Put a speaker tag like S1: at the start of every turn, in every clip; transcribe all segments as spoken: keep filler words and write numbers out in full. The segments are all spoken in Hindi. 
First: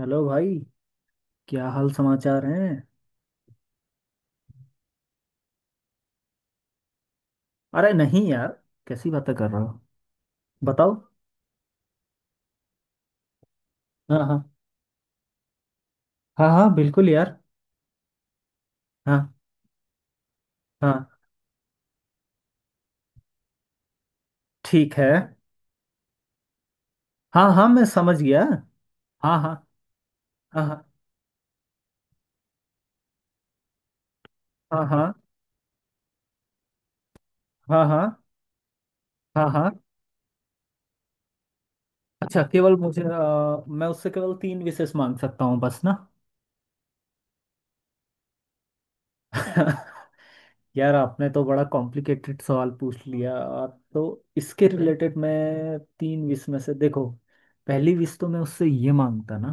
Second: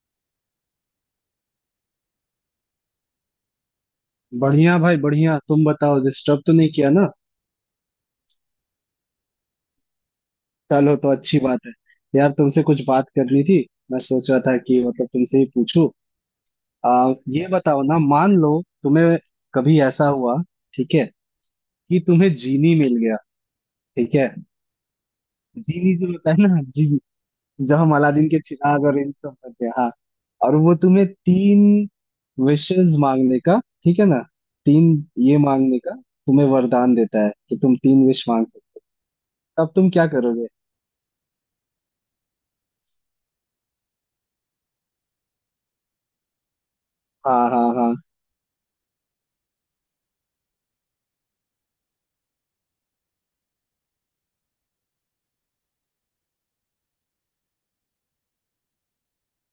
S1: हेलो भाई। क्या हाल समाचार हैं?
S2: बढ़िया भाई बढ़िया। तुम बताओ, डिस्टर्ब तो नहीं किया ना?
S1: अरे नहीं यार, कैसी बातें कर रहे हो।
S2: चलो
S1: बताओ।
S2: तो अच्छी बात है। यार तुमसे कुछ बात करनी थी। मैं
S1: हाँ
S2: सोच रहा
S1: हाँ।
S2: था कि मतलब तुमसे ही पूछूं।
S1: हाँ हाँ बिल्कुल
S2: आ,
S1: यार।
S2: ये बताओ ना, मान लो तुम्हें
S1: हाँ
S2: कभी ऐसा हुआ, ठीक है,
S1: हाँ।
S2: कि तुम्हें जीनी मिल गया। ठीक है,
S1: ठीक है।
S2: जीनी जो होता है ना, जीनी
S1: हाँ हाँ,
S2: जो
S1: मैं
S2: हम
S1: समझ
S2: अलादीन के
S1: गया।
S2: चिराग और इन सब
S1: हाँ हाँ
S2: करते हैं हाँ। और वो
S1: हाँ
S2: तुम्हें तीन विशेष मांगने का, ठीक है ना,
S1: हाँ।
S2: तीन
S1: हाँ
S2: ये मांगने का, तुम्हें वरदान देता है कि तुम
S1: हाँ हाँ
S2: तीन विश मांग सकते
S1: हाँ हाँ
S2: हो। तब
S1: हाँ।
S2: तुम क्या करोगे?
S1: अच्छा, केवल मुझे अ, मैं उससे केवल तीन विशेष मांग सकता हूँ बस ना।
S2: हाँ हाँ हाँ।
S1: यार, आपने तो बड़ा कॉम्प्लिकेटेड सवाल पूछ लिया। तो इसके रिलेटेड मैं तीन विश में से देखो, पहली विश तो मैं उससे ये मांगता ना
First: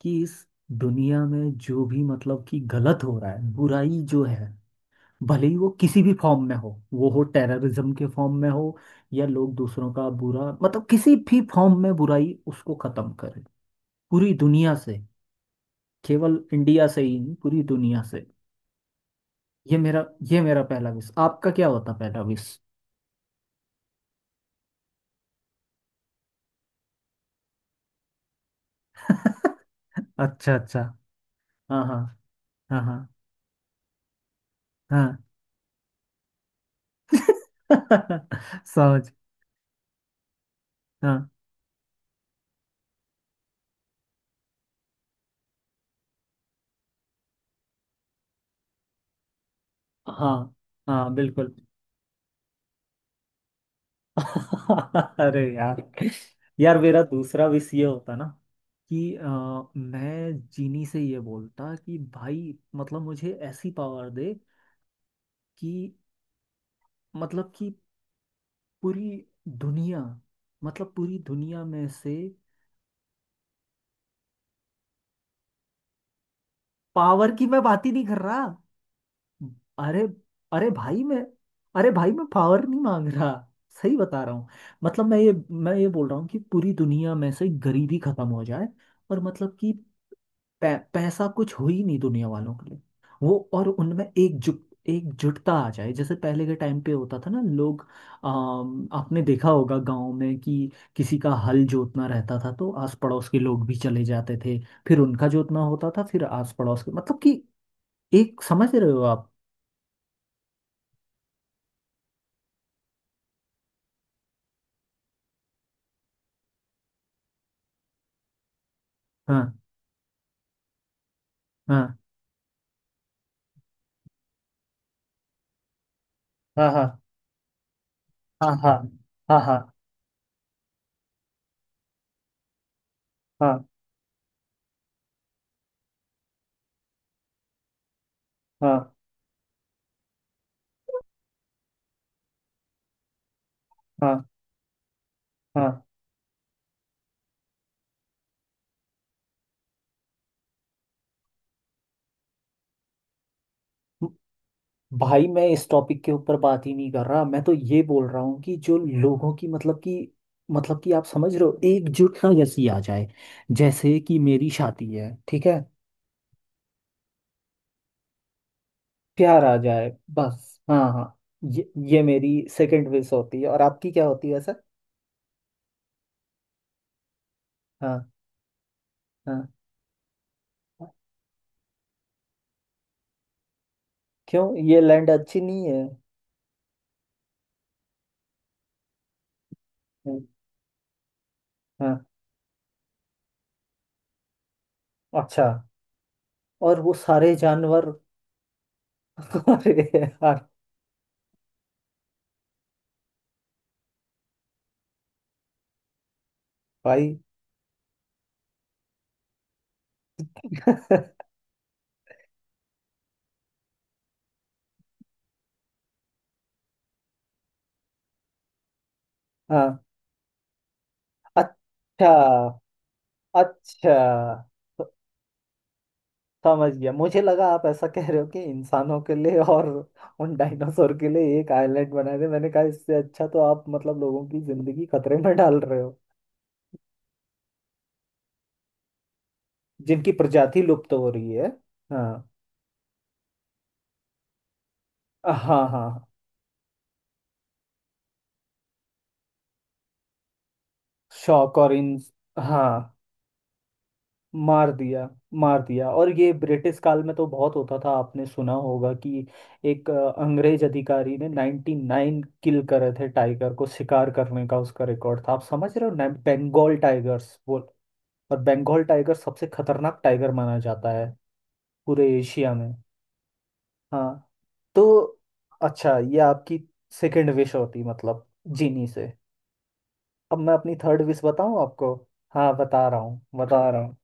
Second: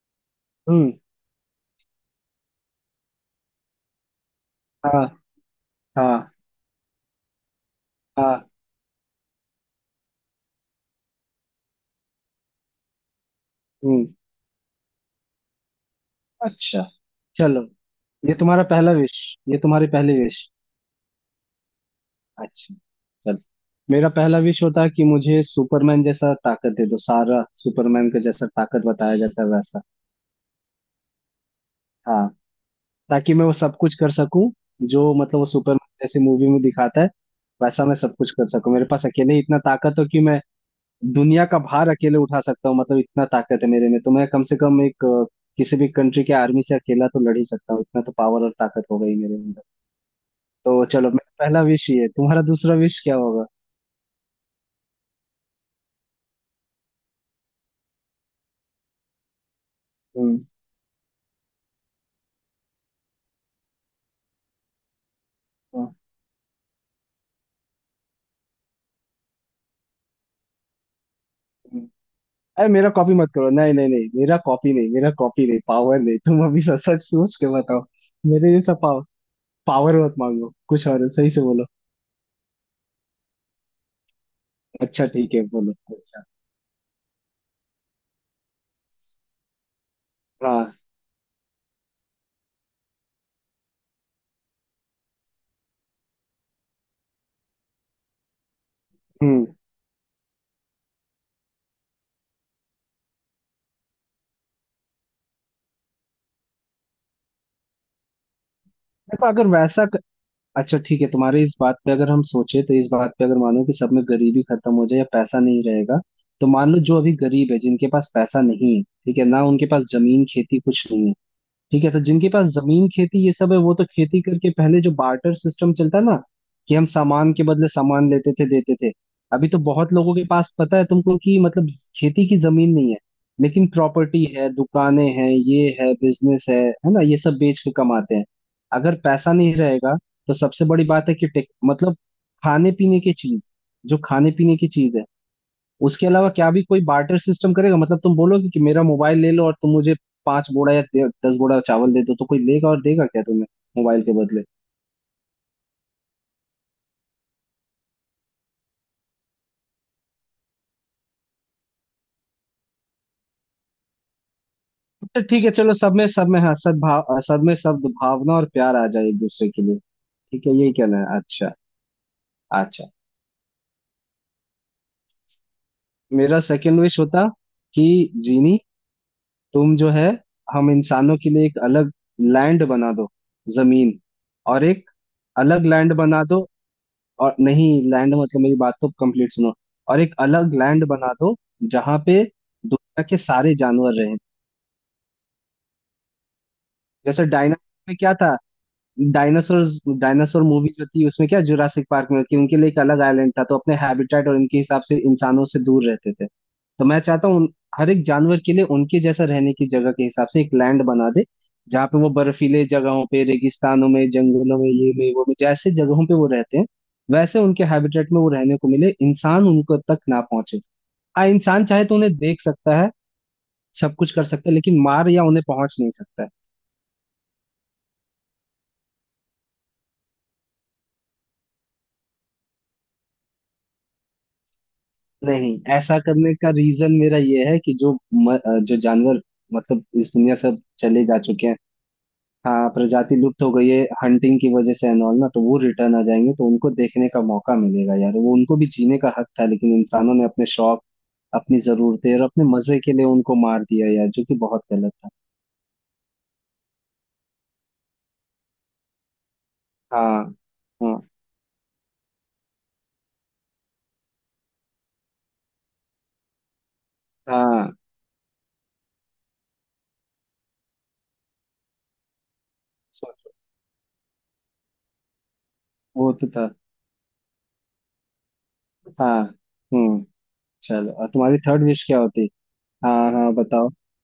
S1: कि इस
S2: हम्म।
S1: दुनिया में जो भी मतलब कि गलत हो रहा है, बुराई जो है,
S2: हाँ
S1: भले ही वो किसी भी
S2: हाँ
S1: फॉर्म में हो, वो हो टेररिज्म के फॉर्म में
S2: हाँ।
S1: हो, या लोग दूसरों का बुरा मतलब किसी भी फॉर्म में बुराई, उसको खत्म करे
S2: हम्म
S1: पूरी दुनिया से, केवल
S2: अच्छा
S1: इंडिया से ही नहीं
S2: चलो,
S1: पूरी दुनिया से।
S2: ये तुम्हारा पहला विश, ये
S1: ये
S2: तुम्हारी
S1: मेरा
S2: पहली
S1: ये
S2: विश।
S1: मेरा पहला विश, आपका क्या होता पहला विश?
S2: अच्छा चलो, मेरा पहला विश होता है कि मुझे सुपरमैन जैसा ताकत दे दो, सारा सुपरमैन का जैसा ताकत बताया जाता है वैसा।
S1: अच्छा अच्छा। हाँ हाँ
S2: हाँ,
S1: हाँ हाँ
S2: ताकि मैं वो सब कुछ कर सकूं जो
S1: हाँ।
S2: मतलब वो सुपरमैन जैसे मूवी में दिखाता है, वैसा मैं सब कुछ कर सकूं, मेरे पास
S1: समझ।
S2: अकेले ही इतना ताकत हो कि मैं
S1: हाँ
S2: दुनिया का भार अकेले उठा सकता हूँ, मतलब इतना ताकत है मेरे में तो मैं कम से कम एक अ, किसी भी कंट्री के आर्मी से अकेला तो लड़ ही सकता हूँ, इतना तो पावर और ताकत हो गई मेरे अंदर।
S1: हाँ
S2: तो
S1: हाँ
S2: चलो मेरा
S1: बिल्कुल।
S2: पहला विश ये है। तुम्हारा दूसरा विश क्या होगा?
S1: अरे यार, यार मेरा दूसरा विश ये होता ना कि अ,
S2: हम्म।
S1: मैं जीनी से ये बोलता कि भाई मतलब मुझे ऐसी पावर दे कि
S2: हाँ।
S1: मतलब कि पूरी दुनिया, मतलब पूरी दुनिया में
S2: हम्म।
S1: से।
S2: अरे मेरा कॉपी मत करो, नहीं नहीं नहीं, मेरा कॉपी नहीं, मेरा कॉपी नहीं पावर नहीं, तुम अभी सच सच
S1: पावर
S2: सोच
S1: की
S2: के
S1: मैं
S2: बताओ,
S1: बात ही नहीं कर रहा।
S2: मेरे जैसा पावर, पावर
S1: अरे
S2: मत मांगो,
S1: अरे
S2: कुछ और
S1: भाई
S2: है,
S1: मैं
S2: सही से बोलो।
S1: अरे भाई मैं पावर नहीं मांग रहा, सही बता रहा हूँ। मतलब
S2: अच्छा
S1: मैं ये
S2: ठीक है
S1: मैं
S2: बोलो,
S1: ये बोल रहा
S2: अच्छा।
S1: हूँ कि पूरी दुनिया में से गरीबी खत्म हो जाए, और मतलब कि
S2: हाँ।
S1: पै, पैसा कुछ हो ही नहीं दुनिया वालों के लिए, वो और उनमें एकजुट एकजुटता आ जाए, जैसे पहले के टाइम पे होता था ना लोग। अम, आपने
S2: हम्म
S1: देखा होगा गांव में कि किसी का हल जोतना रहता था तो आस पड़ोस के लोग भी चले जाते थे, फिर उनका जोतना होता था, फिर आस पड़ोस के मतलब कि एक, समझ रहे हो
S2: देखो
S1: आप?
S2: अगर वैसा, अच्छा ठीक है तुम्हारे इस बात पे अगर हम सोचे, तो इस बात पे अगर मानो कि सब में गरीबी खत्म हो जाए या पैसा नहीं रहेगा, तो मान लो जो अभी गरीब है, जिनके पास पैसा नहीं है, ठीक है ना,
S1: हाँ
S2: उनके पास जमीन खेती कुछ नहीं है। ठीक है,
S1: हाँ
S2: तो जिनके पास जमीन खेती ये सब है, वो तो खेती करके पहले जो बार्टर सिस्टम चलता ना,
S1: हाँ
S2: कि
S1: हाँ
S2: हम सामान के बदले सामान लेते थे
S1: हाँ हाँ
S2: देते थे।
S1: हाँ
S2: अभी तो
S1: हाँ
S2: बहुत लोगों के पास पता है तुमको कि मतलब खेती की जमीन नहीं है,
S1: हाँ
S2: लेकिन प्रॉपर्टी है, दुकानें हैं, ये है, बिजनेस है है ना, ये सब बेच के कमाते हैं।
S1: हाँ
S2: अगर पैसा नहीं रहेगा, तो सबसे बड़ी बात है कि टेक- मतलब खाने पीने की चीज, जो
S1: हाँ
S2: खाने पीने की चीज है
S1: हाँ।
S2: उसके अलावा क्या भी कोई बार्टर सिस्टम करेगा? मतलब तुम बोलोगे कि मेरा मोबाइल ले लो और तुम मुझे पांच बोरा या दे- दस बोरा चावल दे दो, तो कोई लेगा और देगा क्या तुम्हें मोबाइल के बदले?
S1: भाई मैं इस टॉपिक के ऊपर बात ही नहीं कर रहा, मैं तो ये बोल रहा हूँ कि जो लोगों की मतलब कि, मतलब कि आप समझ रहे हो एकजुटता जैसी आ जाए, जैसे कि मेरी शादी है
S2: तो ठीक
S1: ठीक
S2: है
S1: है।
S2: चलो, सब में, सब में हाँ सद्भाव, सब में सद्भावना और प्यार आ जाए एक
S1: प्यार
S2: दूसरे
S1: आ
S2: के लिए।
S1: जाए
S2: ठीक है
S1: बस।
S2: यही
S1: हाँ
S2: कहना
S1: हाँ।
S2: है, अच्छा।
S1: ये ये मेरी
S2: अच्छा,
S1: सेकंड विश होती है, और आपकी क्या होती है सर?
S2: मेरा सेकंड विश होता कि
S1: हाँ
S2: जीनी
S1: हाँ।
S2: तुम जो है हम इंसानों के लिए एक अलग लैंड बना दो, जमीन,
S1: क्यों,
S2: और
S1: ये
S2: एक
S1: लैंड अच्छी नहीं
S2: अलग
S1: है?
S2: लैंड बना दो। और नहीं, लैंड मतलब मेरी बात तो कंप्लीट सुनो। और एक
S1: हम्म,
S2: अलग लैंड बना दो
S1: हाँ।
S2: जहां पे दुनिया के सारे जानवर रहे।
S1: अच्छा, और वो
S2: जैसे
S1: सारे
S2: डायनासोर
S1: जानवर।
S2: में क्या था, डायनासोर,
S1: अरे
S2: डायनासोर
S1: यार
S2: मूवी जो थी उसमें क्या, जुरासिक पार्क में थी, उनके लिए एक अलग आइलैंड था, तो अपने हैबिटेट और उनके हिसाब से इंसानों से दूर रहते थे। तो मैं
S1: भाई।
S2: चाहता हूँ उन- हर एक जानवर के लिए उनके जैसा रहने की जगह के हिसाब से एक लैंड बना दे, जहाँ पे वो बर्फीले जगहों पे, रेगिस्तानों में, जंगलों में, ये में वो में जैसे जगहों पे वो रहते हैं, वैसे उनके हैबिटेट में वो रहने को मिले, इंसान उनको
S1: हाँ।
S2: तक ना पहुंचे। हाँ, इंसान चाहे तो
S1: अच्छा
S2: उन्हें देख सकता है, सब
S1: अच्छा
S2: कुछ कर सकता है, लेकिन मार या उन्हें पहुंच नहीं सकता है।
S1: समझ गया, मुझे लगा आप ऐसा कह रहे हो कि इंसानों के लिए और उन डायनासोर के लिए एक आइलैंड बना दे, मैंने कहा इससे अच्छा तो आप मतलब लोगों की जिंदगी खतरे में
S2: नहीं,
S1: डाल रहे हो।
S2: ऐसा करने का रीजन मेरा ये है कि जो म, अ, जो जानवर मतलब
S1: जिनकी
S2: इस दुनिया से अब
S1: प्रजाति लुप्त
S2: चले
S1: हो
S2: जा
S1: रही है।
S2: चुके हैं,
S1: हाँ
S2: हाँ प्रजाति लुप्त हो गई है हंटिंग की वजह से एंड ऑल ना, तो वो
S1: हाँ।
S2: रिटर्न आ
S1: हाँ,
S2: जाएंगे तो उनको देखने का मौका मिलेगा यार। वो उनको भी जीने का हक था, लेकिन इंसानों ने अपने शौक,
S1: शौक
S2: अपनी
S1: और इन।
S2: जरूरतें और अपने मजे के
S1: हाँ,
S2: लिए उनको मार दिया यार, जो कि बहुत
S1: मार
S2: गलत
S1: दिया।
S2: था।
S1: मार दिया, और ये ब्रिटिश काल में तो बहुत होता था, आपने सुना होगा कि एक अ,
S2: हाँ
S1: अंग्रेज
S2: हाँ
S1: अधिकारी ने नाइंटी नाइन किल करे थे टाइगर को, शिकार करने का उसका रिकॉर्ड था। आप समझ रहे हो ना, बंगाल टाइगर्स वो।
S2: हाँ।
S1: और बंगाल टाइगर सबसे खतरनाक टाइगर माना जाता है पूरे एशिया में।
S2: सोचो,
S1: हाँ, तो अच्छा,
S2: वो
S1: ये
S2: तो था।
S1: आपकी सेकंड विश होती मतलब जीनी से।
S2: हाँ। हम्म
S1: अब मैं अपनी
S2: चलो
S1: थर्ड
S2: और
S1: विश
S2: तुम्हारी
S1: बताऊं
S2: थर्ड विश
S1: आपको?
S2: क्या होती?
S1: हाँ, बता
S2: हाँ
S1: रहा हूँ
S2: हाँ
S1: बता
S2: बताओ,
S1: रहा हूँ।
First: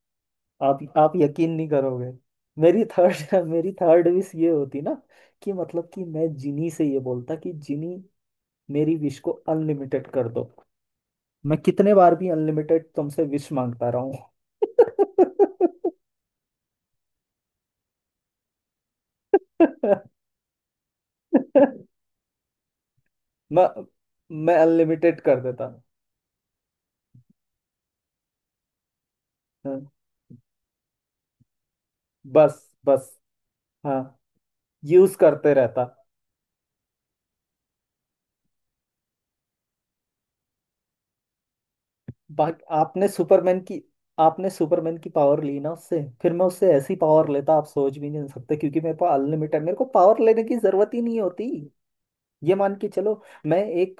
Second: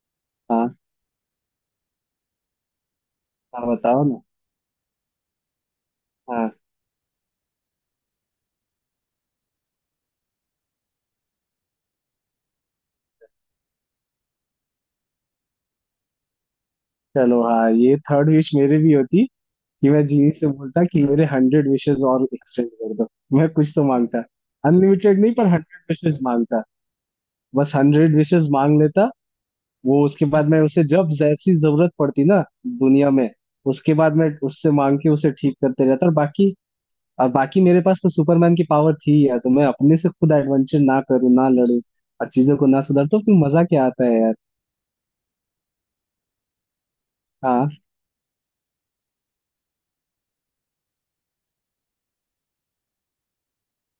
S2: हाँ
S1: आप आप यकीन नहीं करोगे। मेरी थर्ड
S2: हाँ
S1: मेरी
S2: बताओ
S1: थर्ड
S2: ना।
S1: विश ये होती ना कि मतलब कि मैं
S2: हाँ,
S1: जिनी से ये बोलता कि जिनी, मेरी विश को अनलिमिटेड कर दो, मैं कितने बार भी अनलिमिटेड तुमसे विश मांगता रहा हूँ।
S2: चलो हाँ, ये थर्ड विश मेरे भी होती कि मैं जीनी से बोलता कि मेरे हंड्रेड विशेस और एक्सटेंड कर दो, मैं
S1: मैं
S2: कुछ तो मांगता,
S1: मैं
S2: अनलिमिटेड
S1: अनलिमिटेड
S2: नहीं
S1: कर
S2: पर
S1: देता।
S2: हंड्रेड विशेस मांगता, बस हंड्रेड विशेस मांग लेता।
S1: हाँ,
S2: वो उसके बाद मैं उसे जब जैसी जरूरत पड़ती ना
S1: बस बस।
S2: दुनिया में, उसके
S1: हाँ,
S2: बाद मैं उससे मांग के
S1: यूज
S2: उसे
S1: करते
S2: ठीक
S1: रहता।
S2: करते रहता। और बाकी, और बाकी मेरे पास तो सुपरमैन की पावर थी यार, तो मैं अपने से खुद एडवेंचर ना करूँ, ना लड़ू और चीजों
S1: बाकी
S2: को ना
S1: आपने
S2: सुधार, तो फिर
S1: सुपरमैन
S2: मजा
S1: की
S2: क्या आता है यार?
S1: आपने सुपरमैन की पावर ली ना उससे, फिर मैं उससे ऐसी पावर लेता आप
S2: हाँ?
S1: सोच भी नहीं सकते, क्योंकि मेरे पास अनलिमिटेड, मेरे को पावर लेने की जरूरत ही नहीं होती। ये मान के चलो, मैं एक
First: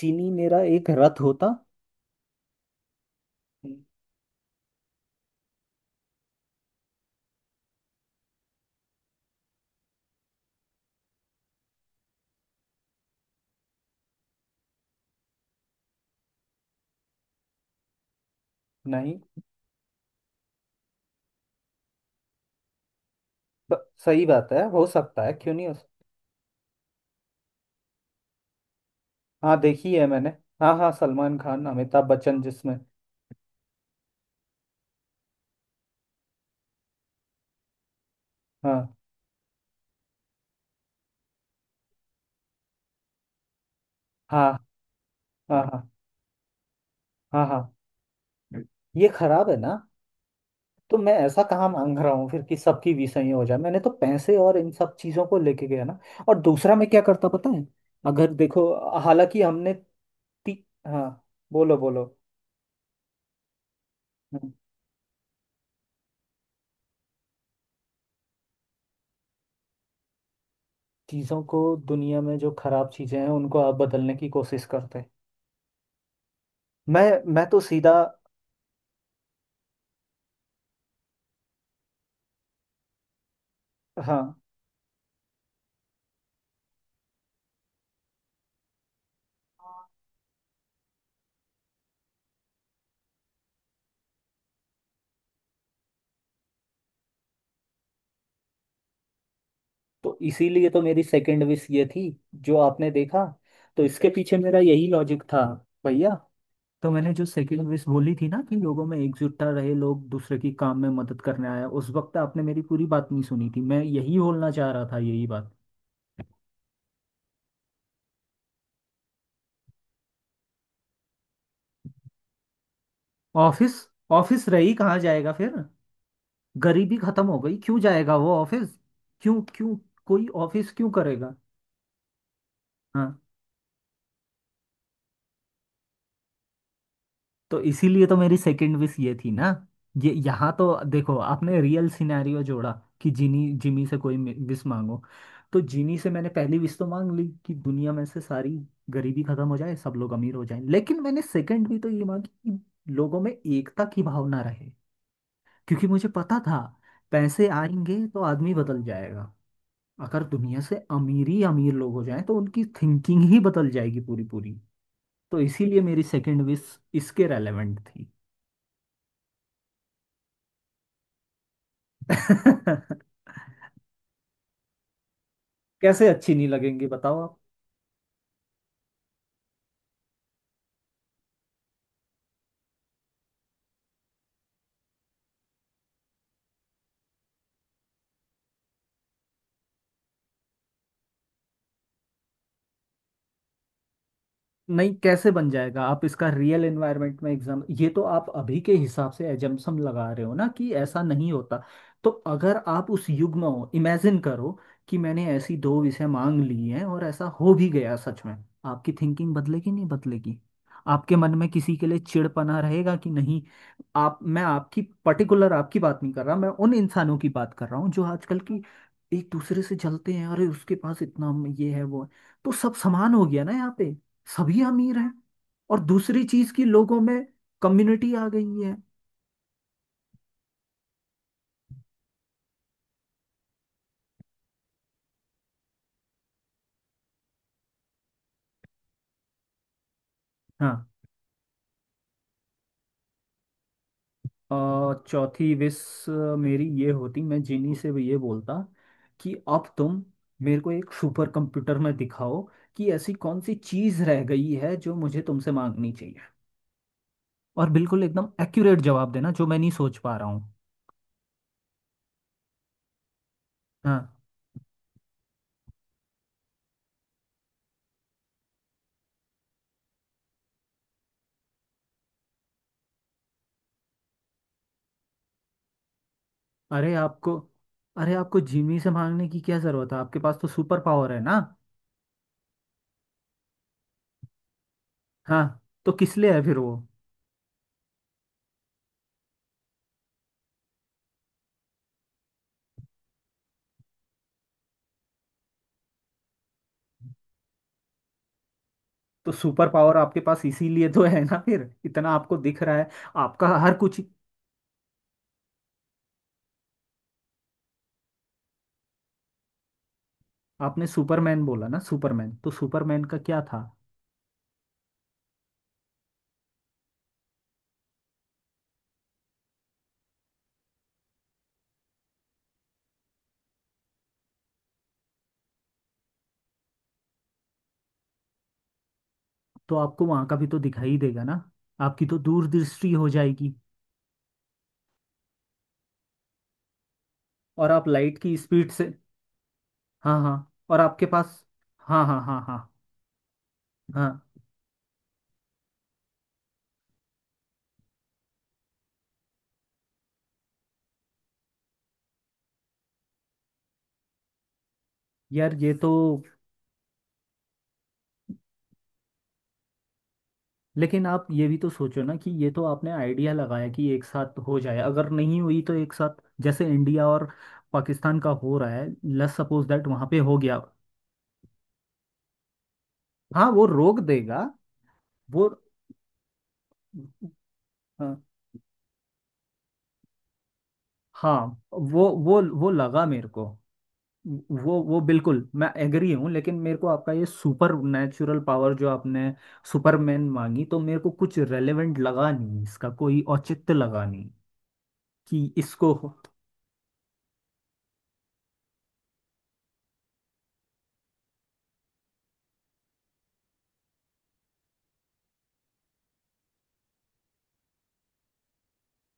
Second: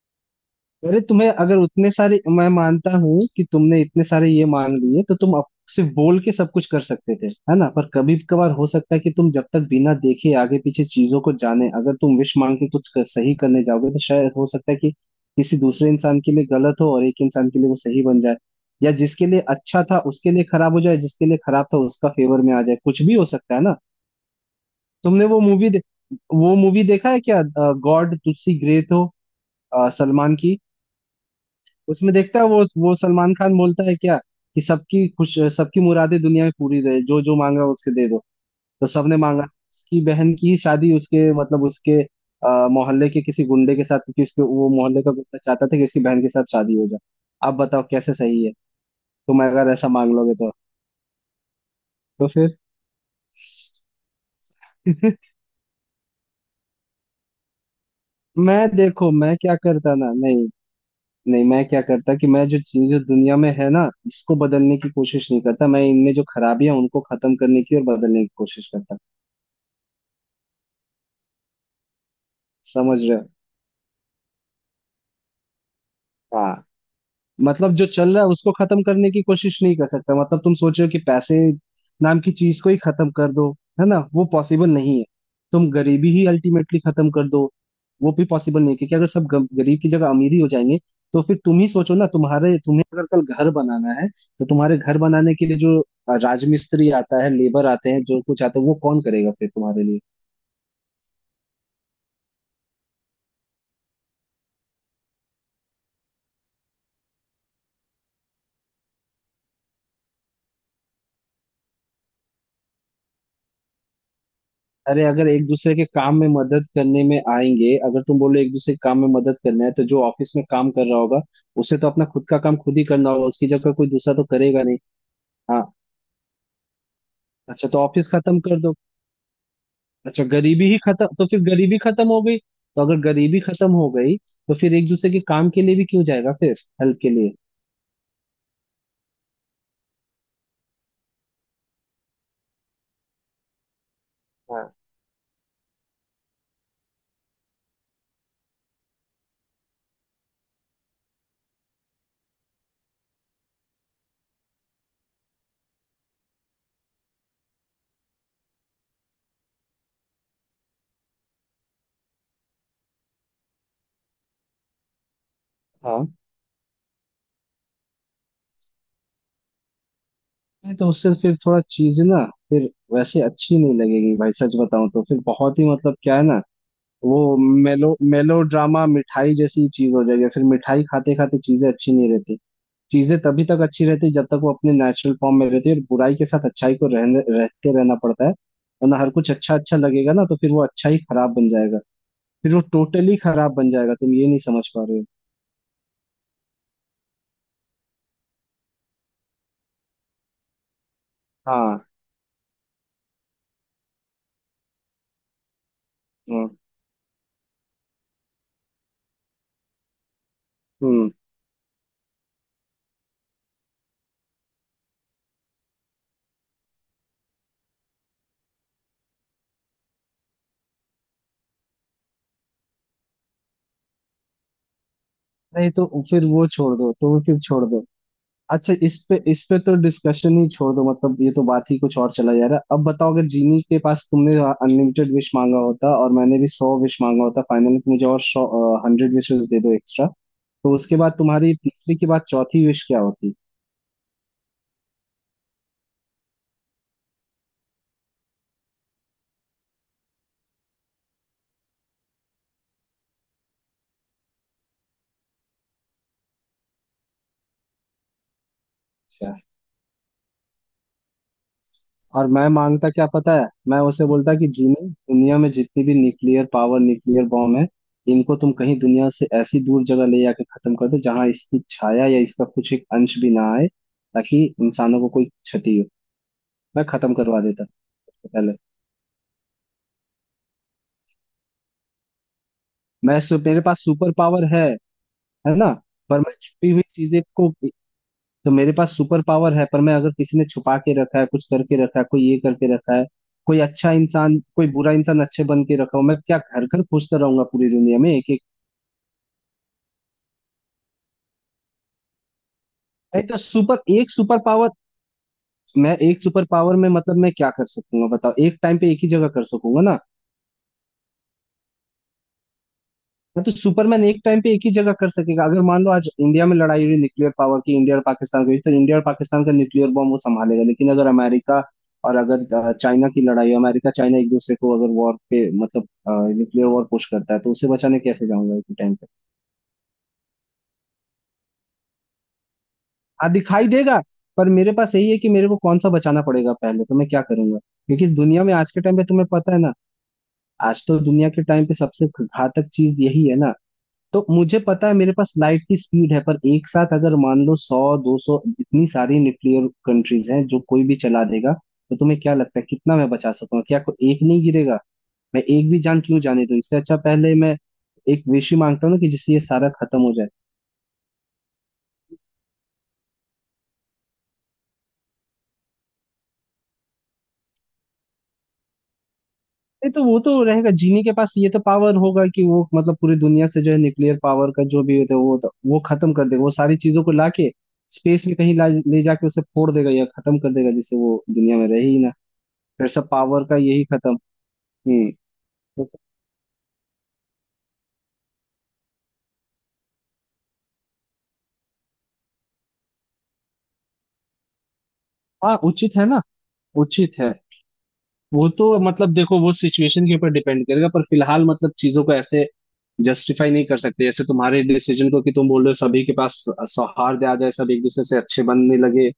S1: जीनी मेरा एक
S2: अरे
S1: रथ
S2: तुम्हें
S1: होता।
S2: अगर उतने सारे, मैं मानता हूँ कि तुमने इतने सारे ये मान लिए तो तुम अप- सिर्फ बोल के सब कुछ कर सकते थे, है ना, पर कभी कभार हो सकता है कि तुम जब तक बिना देखे आगे पीछे चीजों को जाने, अगर तुम विश मांग के कुछ कर, सही करने जाओगे, तो शायद हो सकता है कि किसी दूसरे इंसान के लिए गलत हो और एक इंसान के लिए वो सही बन जाए, या
S1: नहीं
S2: जिसके लिए अच्छा था उसके लिए खराब हो जाए, जिसके लिए खराब था उसका फेवर में आ जाए, कुछ भी हो सकता है ना।
S1: ब- सही बात है, हो सकता
S2: तुमने
S1: है,
S2: वो
S1: क्यों नहीं
S2: मूवी
S1: हो
S2: दे,
S1: सकता।
S2: वो मूवी देखा है क्या, गॉड तुसी ग्रेट हो,
S1: हाँ,
S2: अ,
S1: देखी है मैंने।
S2: सलमान की?
S1: हाँ हाँ सलमान खान अमिताभ
S2: उसमें देखता
S1: बच्चन
S2: है, वो
S1: जिसमें।
S2: वो सलमान खान बोलता है क्या कि सबकी खुश, सबकी मुरादें दुनिया में पूरी रहे, जो जो मांगा उसके दे दो। तो
S1: हाँ
S2: सबने मांगा उसकी बहन की शादी उसके मतलब उसके अ, मोहल्ले के किसी गुंडे के साथ, क्योंकि उसके
S1: हाँ
S2: वो मोहल्ले का गुंडा
S1: हाँ
S2: चाहता था कि
S1: हाँ
S2: उसकी बहन के साथ शादी हो जाए।
S1: हाँ
S2: आप
S1: हाँ।
S2: बताओ कैसे सही है,
S1: ये
S2: तुम
S1: खराब है
S2: अगर
S1: ना।
S2: ऐसा मांग लोगे तो?
S1: तो मैं ऐसा कहाँ मांग रहा
S2: तो
S1: हूँ फिर कि
S2: फिर
S1: सबकी विषय ही हो जाए, मैंने तो पैसे और इन सब चीजों को लेके गया ना। और दूसरा मैं क्या करता पता है, अगर
S2: मैं
S1: देखो,
S2: देखो मैं
S1: हालांकि
S2: क्या
S1: हमने
S2: करता ना, नहीं,
S1: ती, हाँ,
S2: नहीं मैं
S1: बोलो
S2: क्या
S1: बोलो।
S2: करता कि मैं जो चीजें दुनिया में है ना इसको
S1: हम्म,
S2: बदलने की कोशिश नहीं करता, मैं इनमें जो खराबियां उनको खत्म करने की और बदलने की कोशिश करता,
S1: चीजों को, दुनिया में जो खराब
S2: समझ रहे
S1: चीजें हैं
S2: हो?
S1: उनको आप बदलने की कोशिश करते हैं।
S2: हाँ,
S1: मैं मैं तो
S2: मतलब जो
S1: सीधा,
S2: चल रहा है उसको खत्म करने की कोशिश नहीं कर सकता। मतलब तुम सोचो कि पैसे नाम की चीज को ही खत्म कर दो, है ना
S1: हाँ
S2: वो पॉसिबल नहीं है। तुम गरीबी ही अल्टीमेटली खत्म कर दो, वो भी पॉसिबल नहीं है, क्योंकि अगर सब गम- गरीब की जगह अमीर ही हो जाएंगे तो फिर तुम ही सोचो ना, तुम्हारे तुम्हें अगर कल घर बनाना है, तो तुम्हारे घर बनाने के लिए जो राजमिस्त्री आता है, लेबर आते हैं, जो कुछ आता है, वो कौन करेगा फिर तुम्हारे लिए?
S1: तो इसीलिए तो मेरी सेकंड विश ये थी, जो आपने देखा। तो इसके पीछे मेरा यही लॉजिक था भैया। तो मैंने जो सेकंड विश बोली थी ना कि लोगों में एकजुटता रहे, लोग दूसरे की काम में मदद करने आए, उस वक्त आपने मेरी पूरी बात नहीं सुनी थी, मैं यही बोलना चाह रहा था,
S2: अरे
S1: यही
S2: अगर एक
S1: बात।
S2: दूसरे के काम में मदद करने में आएंगे, अगर तुम बोलो एक दूसरे के काम में मदद करना है, तो जो ऑफिस में काम कर रहा होगा उसे तो अपना खुद का काम खुद ही करना होगा, उसकी
S1: ऑफिस,
S2: जगह कोई दूसरा तो
S1: ऑफिस
S2: करेगा
S1: रही
S2: नहीं।
S1: कहाँ जाएगा फिर?
S2: हाँ,
S1: गरीबी खत्म हो गई
S2: अच्छा
S1: क्यों
S2: तो ऑफिस
S1: जाएगा वो
S2: खत्म कर
S1: ऑफिस?
S2: दो,
S1: क्यों क्यों?
S2: अच्छा
S1: कोई
S2: गरीबी
S1: ऑफिस
S2: ही
S1: क्यों
S2: खत्म, तो
S1: करेगा?
S2: फिर गरीबी खत्म हो गई, तो अगर
S1: हाँ।
S2: गरीबी खत्म हो गई तो फिर एक दूसरे के काम के लिए भी क्यों जाएगा फिर? हेल्प के लिए।
S1: तो इसीलिए तो मेरी सेकंड विश ये थी ना, ये यहाँ तो देखो आपने रियल सिनेरियो जोड़ा कि जिनी जिमी से कोई विश
S2: हाँ
S1: मांगो, तो जिनी से मैंने पहली विश तो मांग ली कि दुनिया में से सारी गरीबी खत्म हो जाए, सब लोग अमीर हो जाएं, लेकिन मैंने सेकंड भी तो ये मांगी कि लोगों में एकता की भावना रहे, क्योंकि मुझे पता था पैसे आएंगे तो आदमी बदल जाएगा, अगर दुनिया से अमीर ही अमीर लोग हो जाएं तो उनकी थिंकिंग ही बदल जाएगी पूरी पूरी। तो इसीलिए मेरी
S2: हाँ।
S1: सेकंड विश इसके रेलेवेंट थी।
S2: नहीं तो उससे फिर थोड़ा चीज ना, फिर वैसे अच्छी नहीं लगेगी भाई सच बताऊं तो, फिर बहुत ही मतलब
S1: कैसे
S2: क्या है
S1: अच्छी
S2: ना,
S1: नहीं लगेंगी बताओ
S2: वो
S1: आप?
S2: मेलो मेलो ड्रामा मिठाई जैसी चीज हो जाएगी, फिर मिठाई खाते खाते चीजें अच्छी नहीं रहती। चीजें तभी तक अच्छी रहती जब तक वो अपने नेचुरल फॉर्म में रहती है, और बुराई के साथ अच्छाई को रहने रहते रहना पड़ता है, वरना हर कुछ अच्छा अच्छा लगेगा ना, तो फिर वो अच्छा ही खराब बन जाएगा, फिर वो टोटली खराब बन जाएगा, तुम ये नहीं समझ पा
S1: नहीं
S2: रहे हो।
S1: कैसे बन जाएगा, आप इसका रियल एनवायरनमेंट में एग्जाम, ये तो आप अभी के हिसाब से एजम्पशन लगा रहे हो ना कि ऐसा नहीं होता।
S2: हाँ।
S1: तो अगर आप उस युग में हो, इमेजिन करो कि मैंने ऐसी दो विषय मांग
S2: हाँ।
S1: ली हैं और ऐसा हो भी गया सच में, आपकी थिंकिंग बदलेगी नहीं बदलेगी?
S2: हम्म
S1: आपके मन में किसी के लिए चिड़पना रहेगा कि नहीं? आप, मैं आपकी पर्टिकुलर आपकी बात नहीं कर रहा, मैं उन इंसानों की बात कर रहा हूँ जो आजकल की एक दूसरे से जलते हैं, अरे उसके पास इतना ये है वो है। तो सब समान हो गया ना यहाँ पे, सभी अमीर हैं।
S2: नहीं
S1: और
S2: तो
S1: दूसरी
S2: फिर वो
S1: चीज की
S2: छोड़ दो,
S1: लोगों में
S2: तो फिर छोड़ दो।
S1: कम्युनिटी आ गई
S2: अच्छा,
S1: है।
S2: इस पे, इस पे तो डिस्कशन ही छोड़ दो, मतलब ये तो बात ही कुछ और चला जा रहा है। अब बताओ, अगर जीनी के पास तुमने अनलिमिटेड विश मांगा होता और मैंने भी सौ विश मांगा होता, फाइनली तुम मुझे और सौ हंड्रेड विशेस दे दो एक्स्ट्रा, तो
S1: हाँ,
S2: उसके बाद तुम्हारी तीसरी के बाद चौथी विश क्या होती?
S1: और चौथी विश मेरी ये होती, मैं जिनी से भी ये बोलता कि अब तुम मेरे को एक सुपर कंप्यूटर में दिखाओ कि ऐसी कौन सी चीज रह गई है जो मुझे तुमसे मांगनी चाहिए, और बिल्कुल एकदम एक्यूरेट जवाब देना
S2: अच्छा,
S1: जो मैं नहीं सोच पा रहा हूँ।
S2: और मैं मांगता क्या पता है, मैं
S1: हाँ।
S2: उसे बोलता कि जीनी, दुनिया में जितनी भी न्यूक्लियर पावर, न्यूक्लियर बॉम्ब है, इनको तुम कहीं दुनिया से ऐसी दूर जगह ले जाके खत्म कर दो, जहां इसकी छाया या इसका कुछ एक अंश भी ना आए, ताकि इंसानों को कोई क्षति, मैं
S1: अरे
S2: खत्म
S1: आपको
S2: करवा देता
S1: अरे
S2: सबसे
S1: आपको
S2: पहले।
S1: जिमी से मांगने की क्या जरूरत है, आपके पास तो सुपर पावर है ना।
S2: मैं सु, मेरे पास सुपर पावर है
S1: हाँ,
S2: है ना,
S1: तो किस
S2: पर मैं
S1: लिए है फिर
S2: छुपी
S1: वो?
S2: हुई चीजें को, तो मेरे पास सुपर पावर है, पर मैं अगर किसी ने छुपा के रखा है, कुछ करके रखा है, कोई ये करके रखा है, कोई अच्छा इंसान कोई बुरा इंसान अच्छे बन के रखा हो, मैं क्या घर घर खोजता रहूंगा पूरी दुनिया में एक एक?
S1: तो सुपर पावर आपके पास इसीलिए तो है ना, फिर इतना आपको दिख रहा है
S2: नहीं तो
S1: आपका हर
S2: सुपर
S1: कुछ।
S2: एक सुपर पावर, मैं एक सुपर पावर में मतलब मैं क्या कर सकूंगा बताओ, एक टाइम पे एक ही जगह कर सकूंगा ना।
S1: आपने सुपरमैन बोला ना, सुपरमैन, तो सुपरमैन का क्या
S2: हाँ, तो
S1: था।
S2: सुपरमैन एक टाइम पे एक ही जगह कर सकेगा, अगर मान लो आज इंडिया में लड़ाई हो रही न्यूक्लियर पावर की, इंडिया और पाकिस्तान की, तो इंडिया और पाकिस्तान का न्यूक्लियर बॉम्ब वो संभालेगा, लेकिन अगर अमेरिका और अगर अ, चाइना की लड़ाई हो, अमेरिका चाइना एक दूसरे को अगर वॉर पे, मतलब न्यूक्लियर वॉर पुश करता है, तो उसे बचाने कैसे जाऊंगा एक टाइम पे?
S1: तो आपको वहां का भी तो दिखाई देगा ना, आपकी तो दूरदृष्टि हो
S2: हाँ
S1: जाएगी।
S2: दिखाई देगा, पर मेरे पास यही है कि मेरे को कौन सा बचाना पड़ेगा पहले, तो मैं क्या करूंगा,
S1: और आप
S2: क्योंकि इस
S1: लाइट की
S2: दुनिया में
S1: स्पीड
S2: आज के
S1: से,
S2: टाइम पे तुम्हें पता है ना,
S1: हाँ हाँ, और
S2: आज तो
S1: आपके
S2: दुनिया
S1: पास,
S2: के टाइम पे
S1: हाँ
S2: सबसे
S1: हाँ हाँ हाँ
S2: घातक चीज यही है ना,
S1: हाँ।
S2: तो मुझे पता है मेरे पास लाइट की स्पीड है, पर एक साथ अगर मान लो सौ दो सौ इतनी सारी न्यूक्लियर कंट्रीज हैं जो कोई भी चला देगा, तो तुम्हें क्या लगता है कितना मैं बचा सकूंगा? क्या को एक नहीं गिरेगा? मैं
S1: यार
S2: एक
S1: ये
S2: भी
S1: तो,
S2: जान क्यों जाने दूं, इससे अच्छा पहले मैं एक विश ही मांगता हूँ ना कि जिससे ये सारा खत्म हो जाए।
S1: लेकिन आप ये भी तो सोचो ना कि ये तो आपने आइडिया लगाया कि एक साथ हो जाए, अगर नहीं हुई तो एक साथ, जैसे इंडिया और पाकिस्तान का हो रहा है, लेट्स सपोज दैट
S2: नहीं तो
S1: वहां
S2: वो
S1: पे
S2: तो
S1: हो गया।
S2: रहेगा, जीनी के पास ये तो पावर होगा कि वो मतलब पूरी दुनिया
S1: हाँ
S2: से
S1: वो
S2: जो है
S1: रोक
S2: न्यूक्लियर
S1: देगा,
S2: पावर का जो भी होता है वो
S1: वो,
S2: तो, वो खत्म कर देगा, वो सारी चीजों को लाके
S1: हाँ
S2: स्पेस में कहीं ला, ले जाके उसे फोड़ देगा या खत्म कर देगा, जिससे वो
S1: हाँ,
S2: दुनिया में रहे ही
S1: वो
S2: ना।
S1: वो वो
S2: फिर
S1: लगा
S2: सब
S1: मेरे
S2: पावर
S1: को,
S2: का यही खत्म।
S1: वो वो
S2: हम्म।
S1: बिल्कुल मैं एग्री हूँ, लेकिन मेरे को आपका ये सुपर नेचुरल पावर जो आपने सुपरमैन मांगी, तो मेरे को कुछ रेलेवेंट लगा नहीं, इसका कोई औचित्य लगा नहीं कि
S2: हाँ
S1: इसको।
S2: उचित है ना, उचित है, वो तो मतलब देखो, वो सिचुएशन के ऊपर डिपेंड करेगा, पर फिलहाल मतलब चीजों को ऐसे जस्टिफाई नहीं कर सकते, जैसे तुम्हारे डिसीजन को, कि तुम बोल रहे हो सभी के पास सौहार्द आ जाए, सब एक दूसरे से अच्छे बनने लगे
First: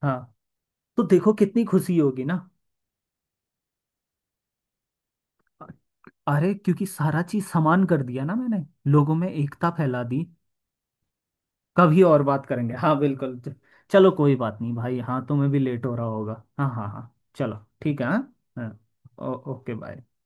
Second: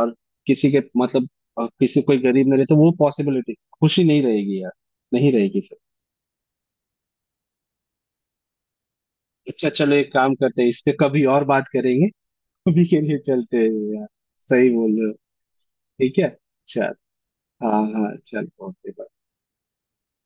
S2: और
S1: हाँ,
S2: किसी के
S1: तो
S2: मतलब
S1: देखो कितनी
S2: अ,
S1: खुशी
S2: किसी कोई
S1: होगी ना।
S2: गरीब ना रहे, तो वो पॉसिबिलिटी खुशी नहीं रहेगी यार, नहीं रहेगी फिर।
S1: अरे क्योंकि सारा चीज समान कर दिया ना मैंने, लोगों में एकता
S2: अच्छा चलो
S1: फैला
S2: एक
S1: दी।
S2: काम करते हैं, इस पे कभी और बात
S1: कभी
S2: करेंगे,
S1: और बात करेंगे
S2: अभी
S1: हाँ
S2: के लिए
S1: बिल्कुल, च-
S2: चलते हैं यार।
S1: चलो कोई बात
S2: सही
S1: नहीं भाई,
S2: बोल रहे हो,
S1: हाँ तुम्हें भी लेट हो रहा
S2: ठीक है
S1: होगा, हाँ हाँ
S2: अच्छा,
S1: हाँ चलो।
S2: हाँ
S1: ठीक है
S2: हाँ
S1: हाँ,
S2: चल
S1: हाँ।
S2: ओके।
S1: ओ- ओके बाय।